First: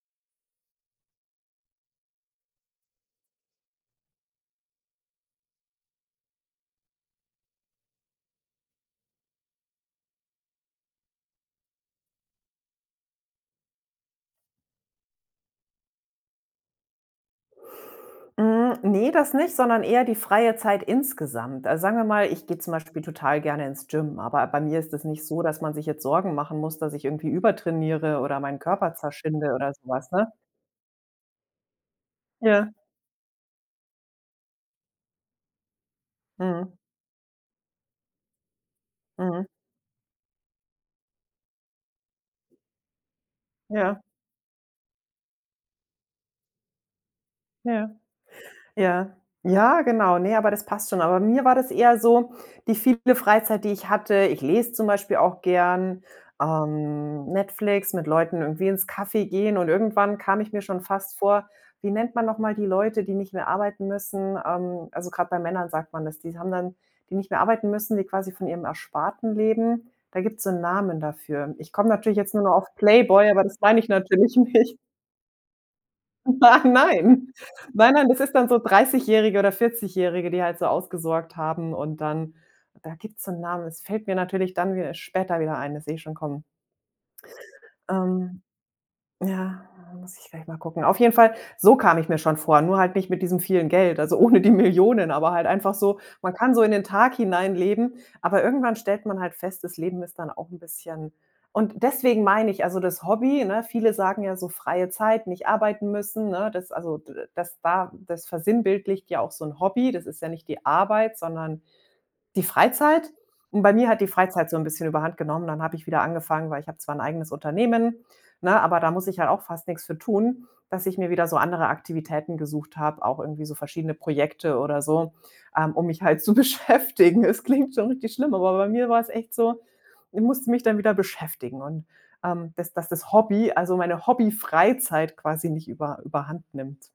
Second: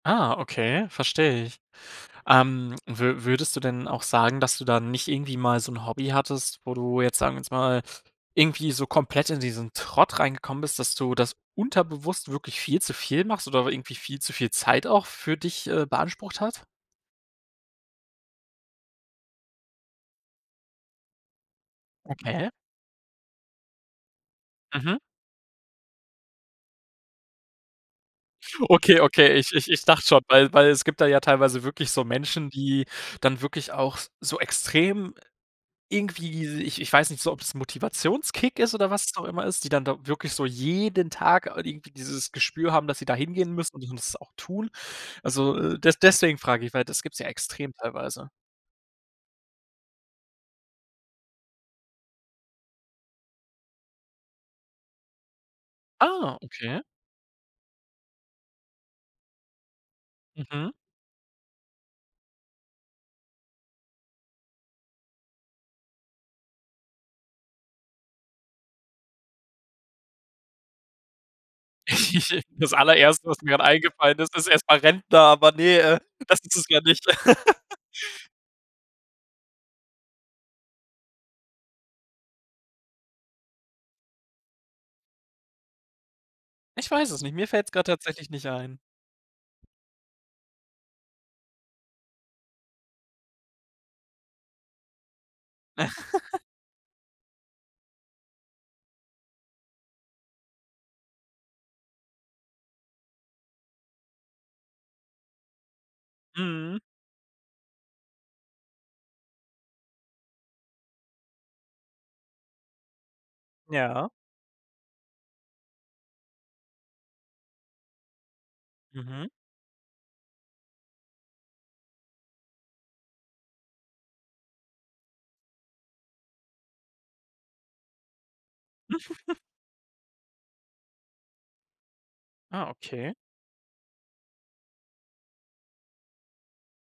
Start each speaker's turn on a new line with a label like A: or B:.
A: Ah okay, verstehe ich. Ähm, wü würdest du denn auch sagen, dass du da nicht irgendwie mal so 'n Hobby hattest, wo du jetzt- sagen wir jetzt mal- irgendwie so komplett in diesen Trott reingekommen bist, dass du das unterbewusst wirklich viel zu viel machst oder irgendwie viel zu viel Zeit auch für dich, äh, beansprucht hat?
B: Hm, ne, das nicht, sondern eher die freie Zeit insgesamt. Also, sagen wir mal, ich
A: Okay.
B: geh zum Beispiel total gerne ins Gym, aber bei mir ist
A: Mhm.
B: das nicht so, dass man sich jetzt Sorgen machen muss, dass ich irgendwie übertrainiere oder meinen Körper
A: Okay, okay,
B: zerschinde
A: ich ich
B: oder so
A: ich dachte
B: was,
A: schon,
B: ne?
A: weil weil es gibt da ja teilweise wirklich so Menschen,
B: Ja.
A: die dann wirklich auch so extrem irgendwie
B: Mhm.
A: ich ich weiß nicht so, ob das 'n Motivationskick ist oder was es auch
B: Mhm.
A: immer ist die dann da wirklich so jeden Tag da irgendwie dieses Gespür haben, dass sie da hingehen müssen und
B: Ja.
A: das auch tun. Also, äh, des deswegen frage ich, weil das gibt es ja extrem,
B: Ja.
A: teilweise.
B: Ja. Ja, genau. Ne, aber das passt schon. Aber bei mir war das eher so, die viele Freizeit, die ich hatte ich lese zum Beispiel auch gern,
A: Ah, okay.
B: ähm, Netflix, mit Leuten irgendwie ins Café gehen, und irgendwann kam ich mir
A: Mhm.
B: schon fast vor wie nennt man noch mal die Leute, die nicht mehr arbeiten müssen? Ähm, also grad bei Männern sagt man das. Die s haben dann die nicht mehr arbeiten müssen, die quasi von ihrem Ersparten leben. Da gibt's so 'n Namen dafür. Ich komm natürlich jetzt nur noch
A: Das
B: auf
A: Allererste,
B: Playboy,
A: was
B: aber
A: mir
B: das
A: grad
B: mein ich
A: eingefallen ist,
B: natürlich
A: ist erst
B: nicht.
A: mal Rentner, aber ne, äh, das ist es
B: Nein,
A: ja nicht.
B: nein, nein, nein, das ist dann so Dreißigjährige oder Vierzigjährige, die halt so ausgesorgt haben und dann da gibt's so 'n Namen. Das fällt mir natürlich dann wieder später wieder ein, das seh ich schon kommen.
A: Ich weiß es nicht, mir fällt's grad tatsächlich
B: Ähm.
A: nicht ein.
B: Ja, muss ich gleich mal gucken. Auf jeden Fall, so kam ich mir schon vor, nur halt nicht mit diesem vielen Geld, also ohne die Millionen, aber halt einfach so man kann so in den Tag hineinleben, aber irgendwann stellt man halt fest, das Leben ist dann auch 'n bisschen und deswegen meine ich, also das Hobby, ne, viele sagen ja so freie Zeit, nicht arbeiten müssen, ne, das
A: Mhm.
B: also dass da das versinnbildlicht ja auch so 'n Hobby. Das ist ja nicht die Arbeit, sondern die Freizeit. Und bei mir hat die
A: Ja.
B: Freizeit so 'n bisschen überhand genommen. Dann hab ich wieder angefangen weil ich hab zwar 'n eigenes Unternehmen, ne, aber da muss ich halt
A: Mhm.
B: auch fast nix für tun, dass ich mir wieder so andere Aktivitäten gesucht habe, auch irgendwie so verschiedene Projekte oder so, ähm, um mich halt zu beschäftigen. Es klingt schon richtig schlimm, aber bei mir war es echt so, ich musste mich dann wieder beschäftigen und, ähm,
A: Ah.
B: dass das das
A: Okay.
B: Hobby also meine Hobby-Freizeit quasi nicht über überhand nimmt.